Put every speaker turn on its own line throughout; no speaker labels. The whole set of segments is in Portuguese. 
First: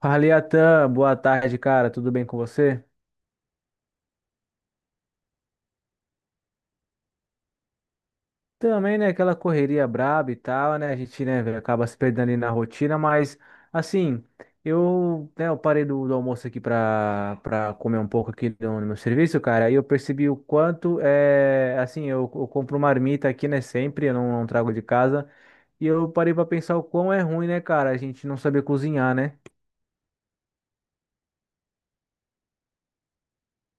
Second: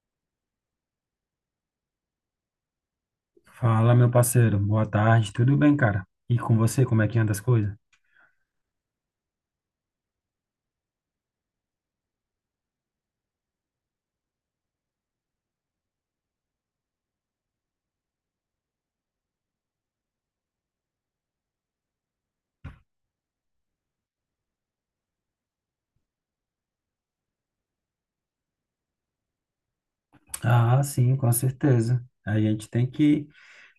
Fala, Iatan, boa tarde, cara. Tudo bem com você?
Fala, meu parceiro. Boa tarde. Tudo bem, cara? E com você, como é que anda as coisas?
Também, né, aquela correria braba e tal, né? A gente, né, velho, acaba se perdendo ali na rotina, mas assim, eu, né, eu parei do almoço aqui pra comer um pouco aqui no meu serviço, cara, e eu percebi o quanto é, assim, eu compro marmita aqui, né, sempre, eu não trago de casa, e eu parei pra pensar o quão é ruim, né, cara, a gente não saber cozinhar, né?
Ah, sim, com certeza. A gente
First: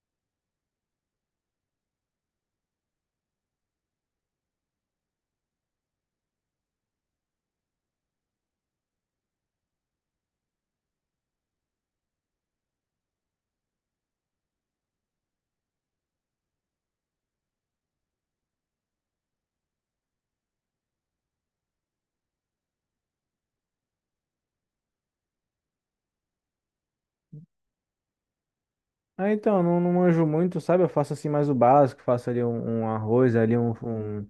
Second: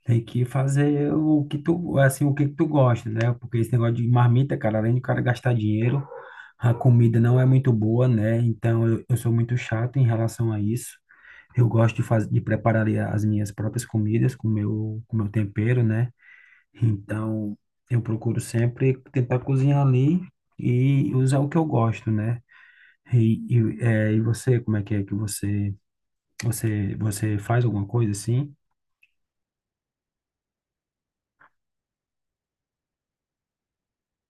tem que fazer o que tu, assim, o que tu gosta, né? Porque esse negócio de marmita, cara, além do cara gastar dinheiro, a comida não é muito boa, né? Então eu sou muito chato em relação a isso. Eu gosto de fazer, de preparar ali as minhas próprias comidas com com meu tempero, né? Então eu procuro sempre tentar cozinhar ali e usar o que eu gosto, né? E você, como é que você, você, você faz alguma coisa assim?
Ah, então, não manjo muito, sabe? Eu faço assim mais o básico, faço ali um arroz, ali um, um-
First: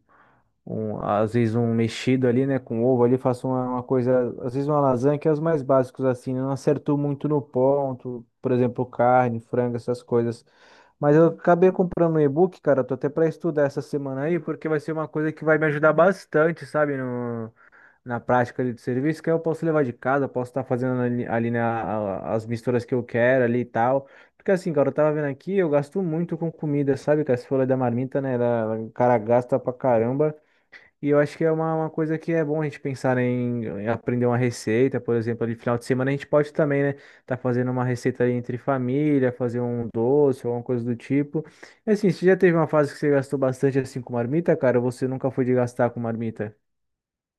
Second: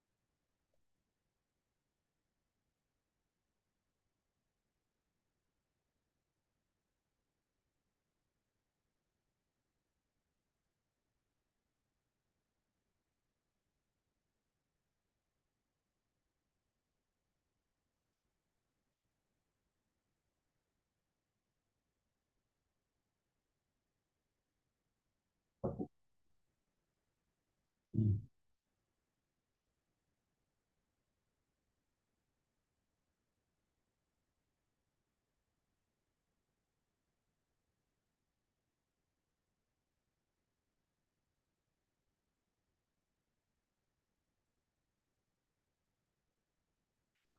um- às vezes um mexido ali, né, com ovo ali, faço uma coisa, às vezes uma lasanha, que é os mais básicos assim, né? Não acerto muito no ponto, por exemplo, carne, frango, essas coisas. Mas eu acabei comprando um e-book, cara, tô até pra estudar essa semana aí, porque vai ser uma coisa que vai me ajudar bastante, sabe, na prática ali do serviço, que aí eu posso levar de casa, posso estar fazendo ali, ali as misturas que eu quero ali e tal. Porque assim, cara, eu tava vendo aqui, eu gasto muito com comida, sabe? Que as folhas da marmita, né? O cara gasta pra caramba. E eu acho que é uma coisa que é bom a gente pensar em aprender uma receita, por exemplo, ali final de semana a gente pode também, né? Tá fazendo uma receita ali entre família, fazer um doce, alguma coisa do tipo. E assim, você já teve uma fase que você gastou bastante assim com marmita, cara, ou você nunca foi de gastar com marmita?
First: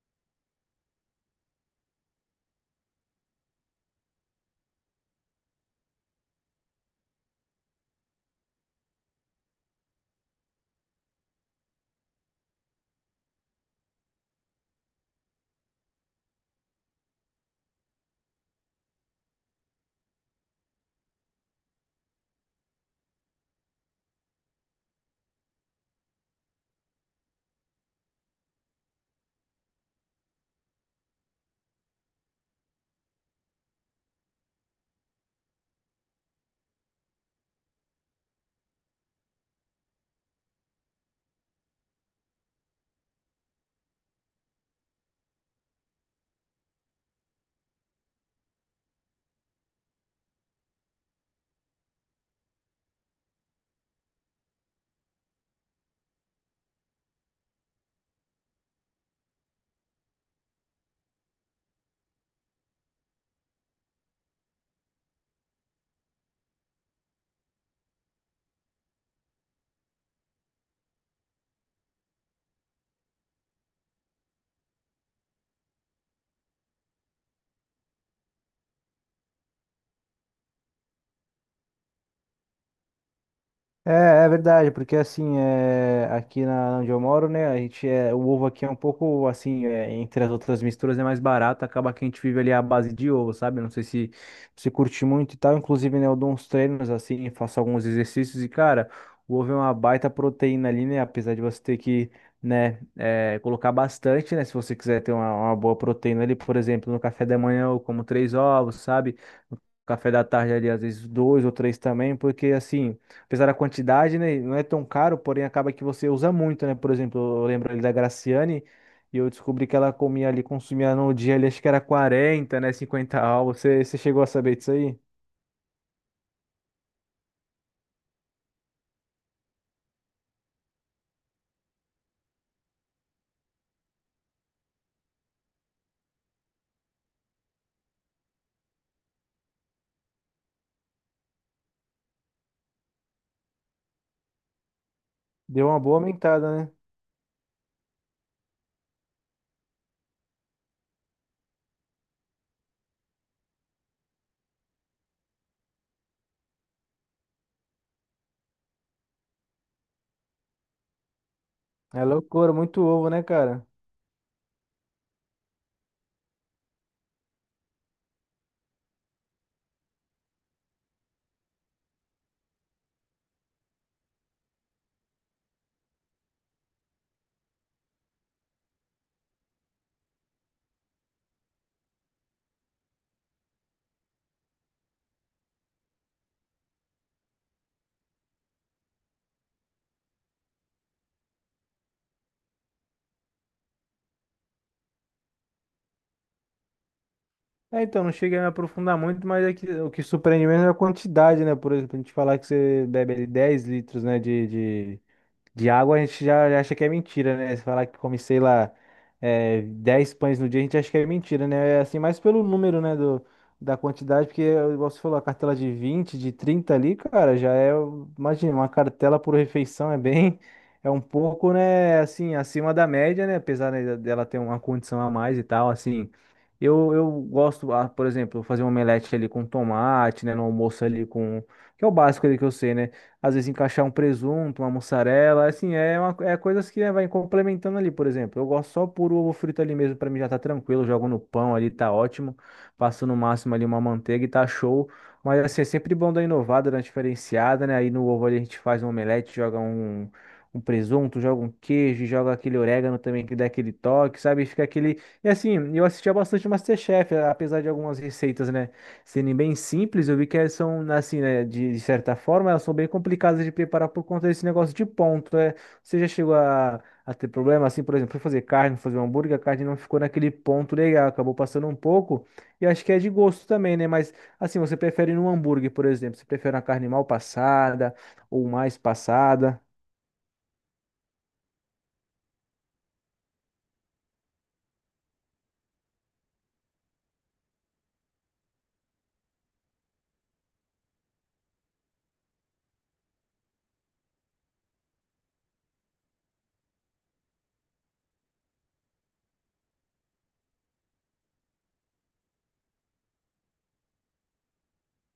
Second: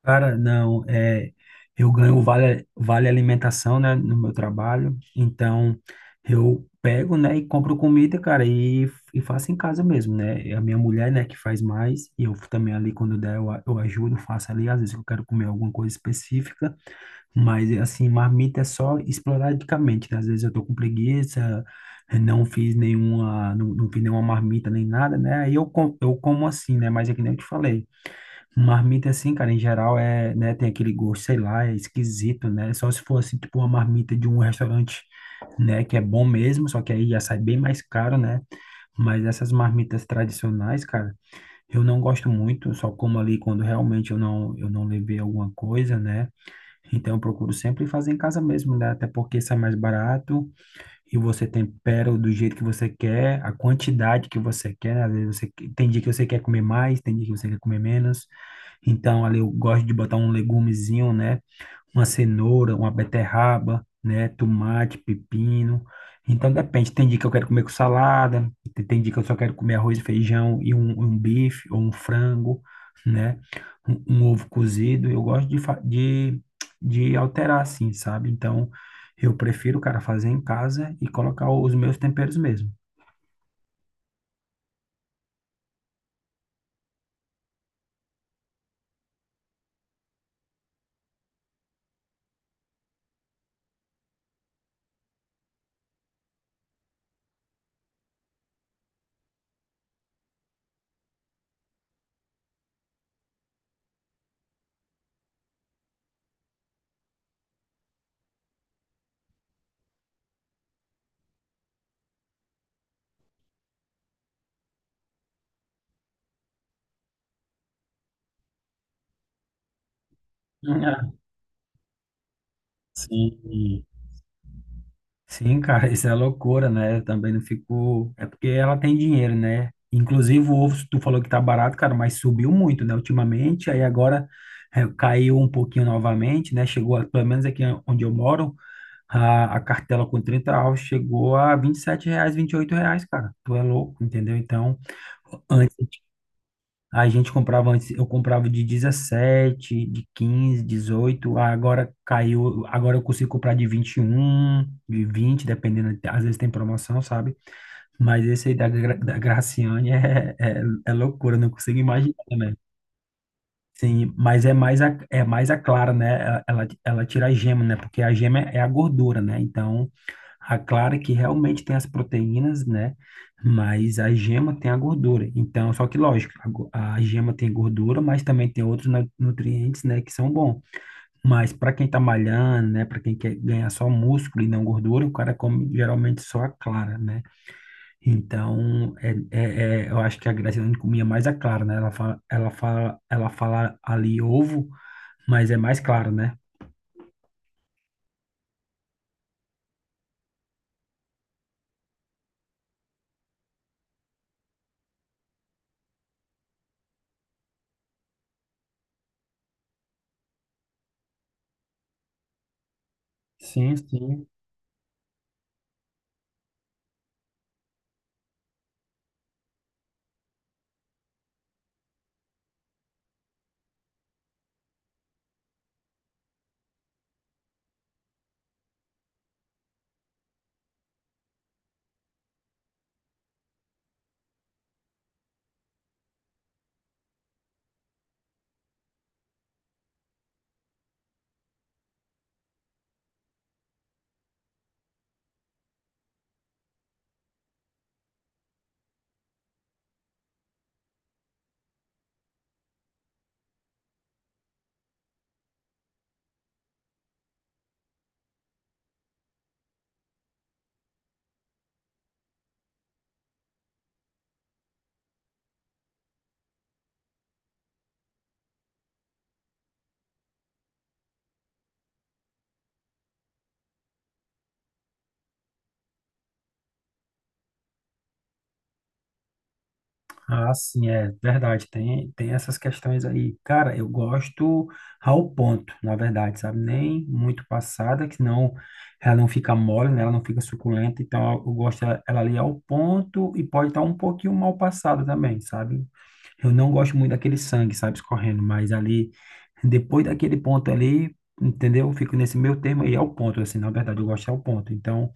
Cara, não, é, eu ganho o vale alimentação, né, no meu trabalho, então eu pego, né, e compro comida, cara, e faço em casa mesmo, né. E a minha mulher, né, que faz mais, e eu também ali, quando der, eu ajudo, faço ali, às vezes eu quero comer alguma coisa específica. Mas, assim, marmita é só esporadicamente, né? Às vezes eu tô com preguiça, não fiz nenhuma, não fiz nenhuma marmita nem nada, né? Eu como assim, né? Mas é que nem eu te falei. Marmita, assim, cara, em geral é, né? Tem aquele gosto, sei lá, é esquisito, né? Só se for, assim, tipo uma marmita de um restaurante, né? Que é bom mesmo, só que aí já sai bem mais caro, né? Mas essas marmitas tradicionais, cara, eu não gosto muito, só como ali quando realmente eu não levei alguma coisa, né? Então, eu procuro sempre fazer em casa mesmo, né? Até porque sai mais barato e você tempera do jeito que você quer, a quantidade que você quer, né? Às vezes tem dia que você quer comer mais, tem dia que você quer comer menos. Então, ali eu gosto de botar um legumezinho, né? Uma cenoura, uma beterraba, né? Tomate, pepino. Então depende. Tem dia que eu quero comer com salada, tem dia que eu só quero comer arroz e feijão e um bife ou um frango, né? Um ovo cozido. Eu gosto de alterar assim, sabe? Então eu prefiro, cara, fazer em casa e colocar os meus temperos mesmo.
É, é verdade, porque assim, é, aqui na onde eu moro, né, a gente é, o ovo aqui é um pouco assim, é, entre as outras misturas é mais barato, acaba que a gente vive ali à base de ovo, sabe? Não sei se você curte muito e tal, inclusive, né, eu dou uns treinos assim, faço alguns exercícios e, cara, o ovo é uma baita proteína ali, né, apesar de você ter que, né, é, colocar bastante, né, se você quiser ter uma boa proteína ali, por exemplo, no café da manhã eu como 3 ovos, sabe? No café da tarde ali, às vezes dois ou três também, porque assim. Apesar da quantidade, né, não é tão caro, porém acaba que você usa muito, né? Por exemplo, eu lembro ali da Graciane e eu descobri que ela comia ali, consumia
Ah,
no dia ali, acho que era 40, né? 50 ovos. Você,
sim.
você chegou a saber disso aí?
Sim, cara, isso é loucura, né? Eu também não fico. É porque ela tem dinheiro, né? Inclusive, o ovo, tu falou que tá barato, cara, mas subiu muito, né, ultimamente. Aí agora é, caiu um pouquinho novamente, né? Pelo menos aqui onde eu moro, a cartela com 30 ovos chegou a R$ 27, R$ 28, cara. Tu é louco, entendeu? Então,
Deu
antes.
uma boa aumentada, né?
A gente comprava antes, eu comprava de 17 de 15 18 agora caiu, agora eu consigo comprar de 21 de 20 dependendo, às vezes tem promoção, sabe? Mas esse aí da Graciane é loucura, eu não consigo
É
imaginar,
loucura,
né?
muito ovo, né, cara?
Sim, mas é mais é mais a clara, né? Ela tira a gema, né? Porque a gema é a gordura, né? Então, a clara que realmente tem as proteínas, né? Mas a gema tem a gordura. Então, só que lógico, a gema tem gordura, mas também tem outros nutrientes, né? Que são bons. Mas para quem tá malhando, né? Para quem quer ganhar só músculo e não gordura, o cara come geralmente só a clara, né? Então, eu acho que a Graciane comia mais a clara, né? Ela fala ali ovo, mas é mais claro, né?
É, então, não cheguei a me aprofundar muito, mas é que, o que surpreende mesmo é a quantidade, né? Por exemplo, a gente falar que você bebe ali 10 litros, né, de de água a gente já, já acha que é mentira, né? Se falar que come, sei lá, é, 10 pães no dia, a gente acha que é mentira, né? É assim, mais pelo número, né, do,
Sim,
da quantidade,
sim.
porque, igual você falou, a cartela de 20 de 30 ali, cara, já é, imagina, uma cartela por refeição é bem, é um pouco, né, assim, acima da média, né? Apesar, né, dela ter uma condição a mais e tal, assim. Eu gosto, ah, por exemplo, fazer um omelete ali com tomate, né, no almoço ali com, que é o básico ali que eu sei, né? Às vezes encaixar um presunto, uma mussarela, assim, é, uma, é coisas que né, vai complementando ali, por exemplo. Eu gosto só por ovo frito ali mesmo, pra mim já tá tranquilo, jogo no pão ali, tá ótimo. Passo no máximo ali uma manteiga e tá show. Mas assim, é sempre bom dar inovada, dar uma diferenciada, né? Aí no ovo ali a gente faz um omelete, joga um, um presunto, joga um queijo, joga aquele orégano também que dá aquele toque, sabe? Fica aquele. E assim, eu assistia bastante MasterChef, apesar de algumas receitas, né? Serem bem simples, eu vi que elas são, assim, né, de certa forma, elas são bem complicadas de preparar por conta desse negócio de ponto, né? Você já chegou a ter problema, assim, por exemplo, foi fazer carne, fazer um hambúrguer, a carne não ficou naquele ponto legal, acabou passando um pouco, e acho que é de gosto também, né? Mas, assim, você prefere num hambúrguer, por exemplo, você prefere uma carne mal passada ou mais passada?
Ah, sim, é verdade. Tem essas questões aí. Cara, eu gosto ao ponto, na verdade, sabe? Nem muito passada, que senão ela não fica mole, né? Ela não fica suculenta. Então, eu gosto ela ali ao ponto e pode estar um pouquinho mal passada também, sabe? Eu não gosto muito daquele sangue, sabe, escorrendo, mas ali, depois daquele ponto ali, entendeu? Eu fico nesse meio termo aí, é o ponto, assim, na verdade, eu gosto é o ponto. Então,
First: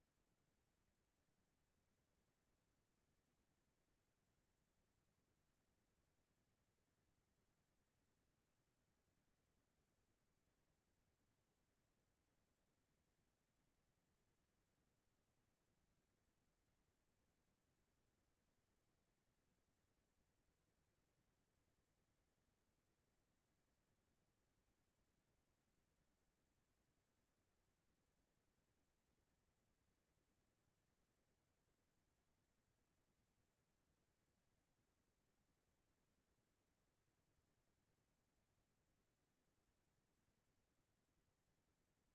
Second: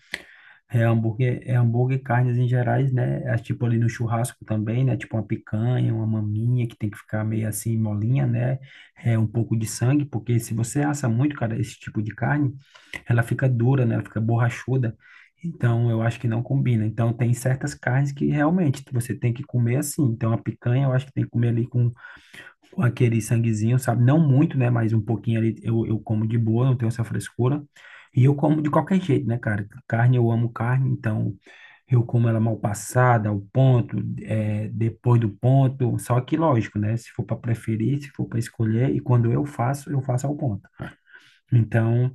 é hambúrguer e carnes em gerais, né? É tipo ali no churrasco também, né? Tipo uma picanha, uma maminha que tem que ficar meio assim molinha, né? É um pouco de sangue, porque se você assa muito, cara, esse tipo de carne, ela fica dura, né? Ela fica borrachuda. Então, eu acho que não combina. Então, tem certas carnes que realmente você tem que comer assim. Então, a picanha eu acho que tem que comer ali aquele sanguezinho, sabe? Não muito, né? Mas um pouquinho ali eu como de boa, não tenho essa frescura. E eu como de qualquer jeito, né, cara? Carne, eu amo carne, então eu como ela mal passada, ao ponto, é, depois do ponto. Só que, lógico, né? Se for para preferir, se for para escolher, e quando eu faço ao ponto. Então,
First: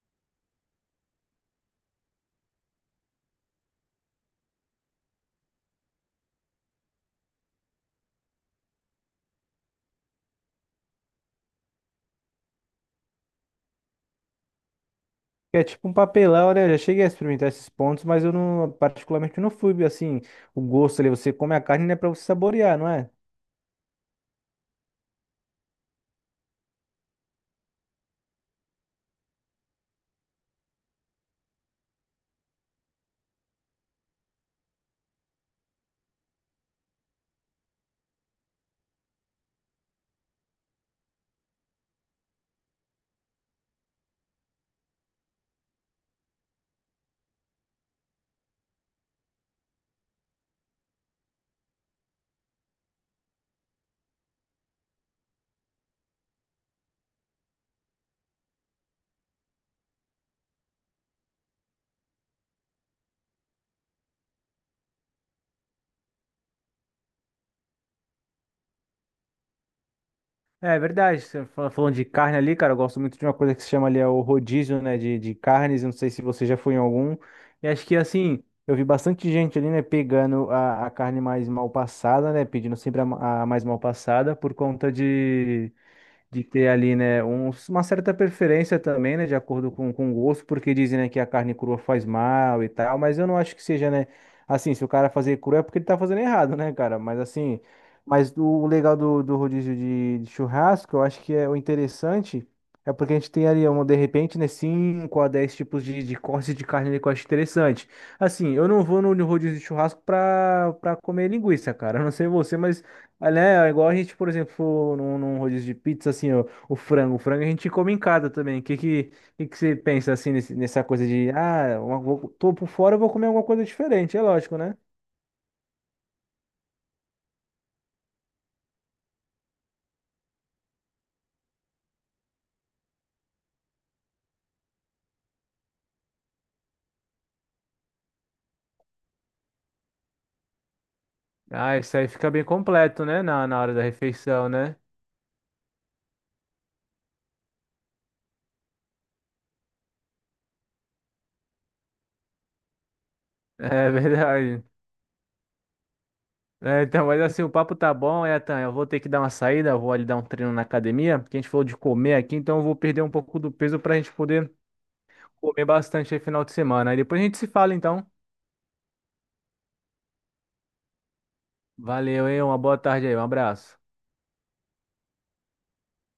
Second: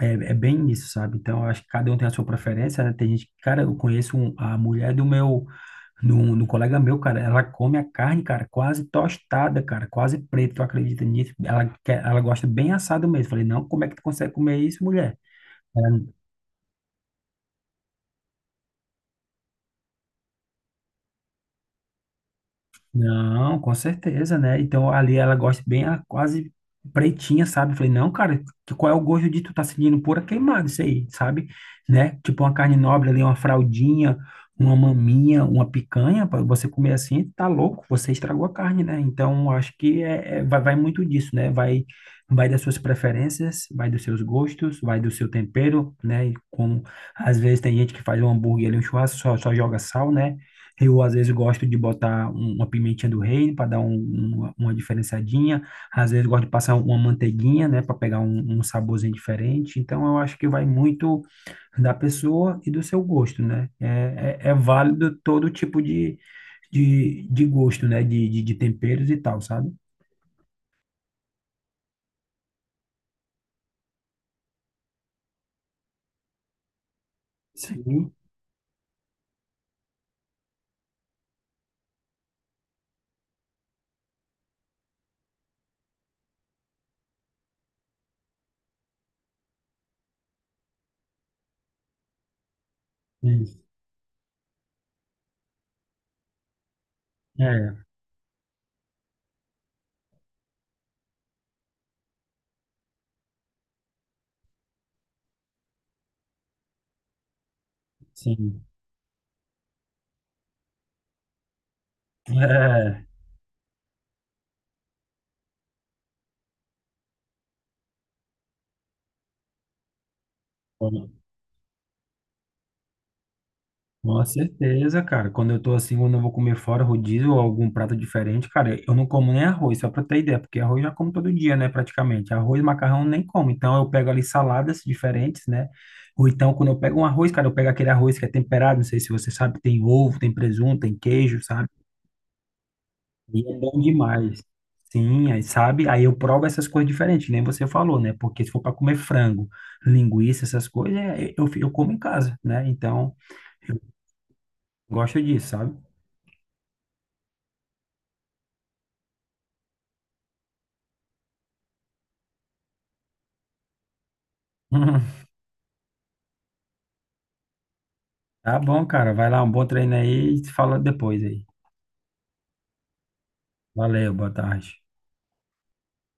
é bem isso, sabe? Então, eu acho que cada um tem a sua preferência, né? Tem gente, cara, eu conheço um- a mulher do meu no, no colega meu, cara, ela come a carne, cara, quase tostada, cara, quase preta, tu acredita nisso? Ela gosta bem assado mesmo. Falei, não, como é que tu consegue comer isso, mulher?
É tipo um papelão, né? Eu já cheguei a experimentar esses pontos, mas eu não, particularmente, não fui, assim, o gosto ali, você come a carne, né, pra você saborear, não é?
Não, com certeza, né? Então ali ela gosta bem, ela quase pretinha, sabe? Falei, não, cara, qual é o gosto de tu tá sentindo pura queimada isso aí, sabe? Né? Tipo uma carne nobre ali, uma fraldinha, uma maminha, uma picanha, para você comer assim, tá louco, você estragou a carne, né? Então acho que vai, vai muito disso, né? Vai, vai das suas preferências, vai dos seus gostos, vai do seu tempero, né? E como às vezes tem gente que faz um hambúrguer ali, um churrasco, só joga sal, né? Eu, às vezes, gosto de botar uma pimentinha do reino para dar uma diferenciadinha. Às vezes, gosto de passar uma manteiguinha, né, para pegar um saborzinho diferente. Então, eu acho que vai muito da pessoa e do seu gosto, né? É válido todo tipo de gosto, né, de temperos e tal, sabe?
É é verdade, você falando de carne ali, cara, eu gosto muito de uma coisa que se chama ali é o rodízio, né, de carnes, eu não sei se você já foi em algum, e acho que
Sim.
assim, eu vi bastante gente ali, né, pegando a carne mais mal passada, né, pedindo sempre a mais mal passada por conta de ter ali, né, uma certa preferência também, né, de acordo com o gosto, porque dizem, né, que a carne crua faz mal e tal, mas eu não acho
Sim.
que seja, né, assim, se o cara fazer cru é porque ele tá fazendo errado, né, cara, mas assim,
É,
mas o legal do rodízio de churrasco, eu acho que é o interessante, é porque a gente tem ali, um, de repente, né, 5 a 10 tipos de cortes de carne ali que eu acho interessante. Assim,
sim.
eu não vou no rodízio de churrasco pra comer linguiça, cara, eu não sei você, mas
É.
Olha, é igual a gente, por exemplo, num rodízio de pizza, assim, ó, o frango. O frango a gente come em casa também. O que você pensa, assim, nessa coisa de, ah, uma, vou, tô por fora, eu vou comer alguma coisa diferente, é
Com
lógico, né?
certeza, cara. Quando eu tô assim, quando eu vou comer fora rodízio ou algum prato diferente, cara, eu não como nem arroz, só pra ter ideia, porque arroz eu já como todo dia, né, praticamente. Arroz, macarrão nem como. Então eu pego ali saladas diferentes, né? Ou então quando eu pego um arroz, cara, eu pego aquele arroz que é temperado, não sei se você sabe, tem ovo, tem presunto, tem queijo, sabe?
Ah, isso aí fica bem completo, né, na,
E é
na hora
bom
da
demais.
refeição, né?
Sim, aí sabe? Aí eu provo essas coisas diferentes, que nem você falou, né? Porque se for para comer frango, linguiça, essas coisas, é, eu como em casa, né? Então, eu
É verdade.
gosto disso, sabe?
É, então, mas assim, o papo tá bom, Etan. Eu vou ter que dar uma saída, eu vou ali dar um treino na academia, porque a gente falou de comer aqui, então eu vou perder um pouco do peso pra gente poder comer bastante aí final de semana. Aí depois a gente se fala, então.
Tá bom, cara. Vai lá, um bom treino aí e se fala depois aí.
Valeu, hein? Uma boa tarde aí, um abraço.
Valeu, boa tarde.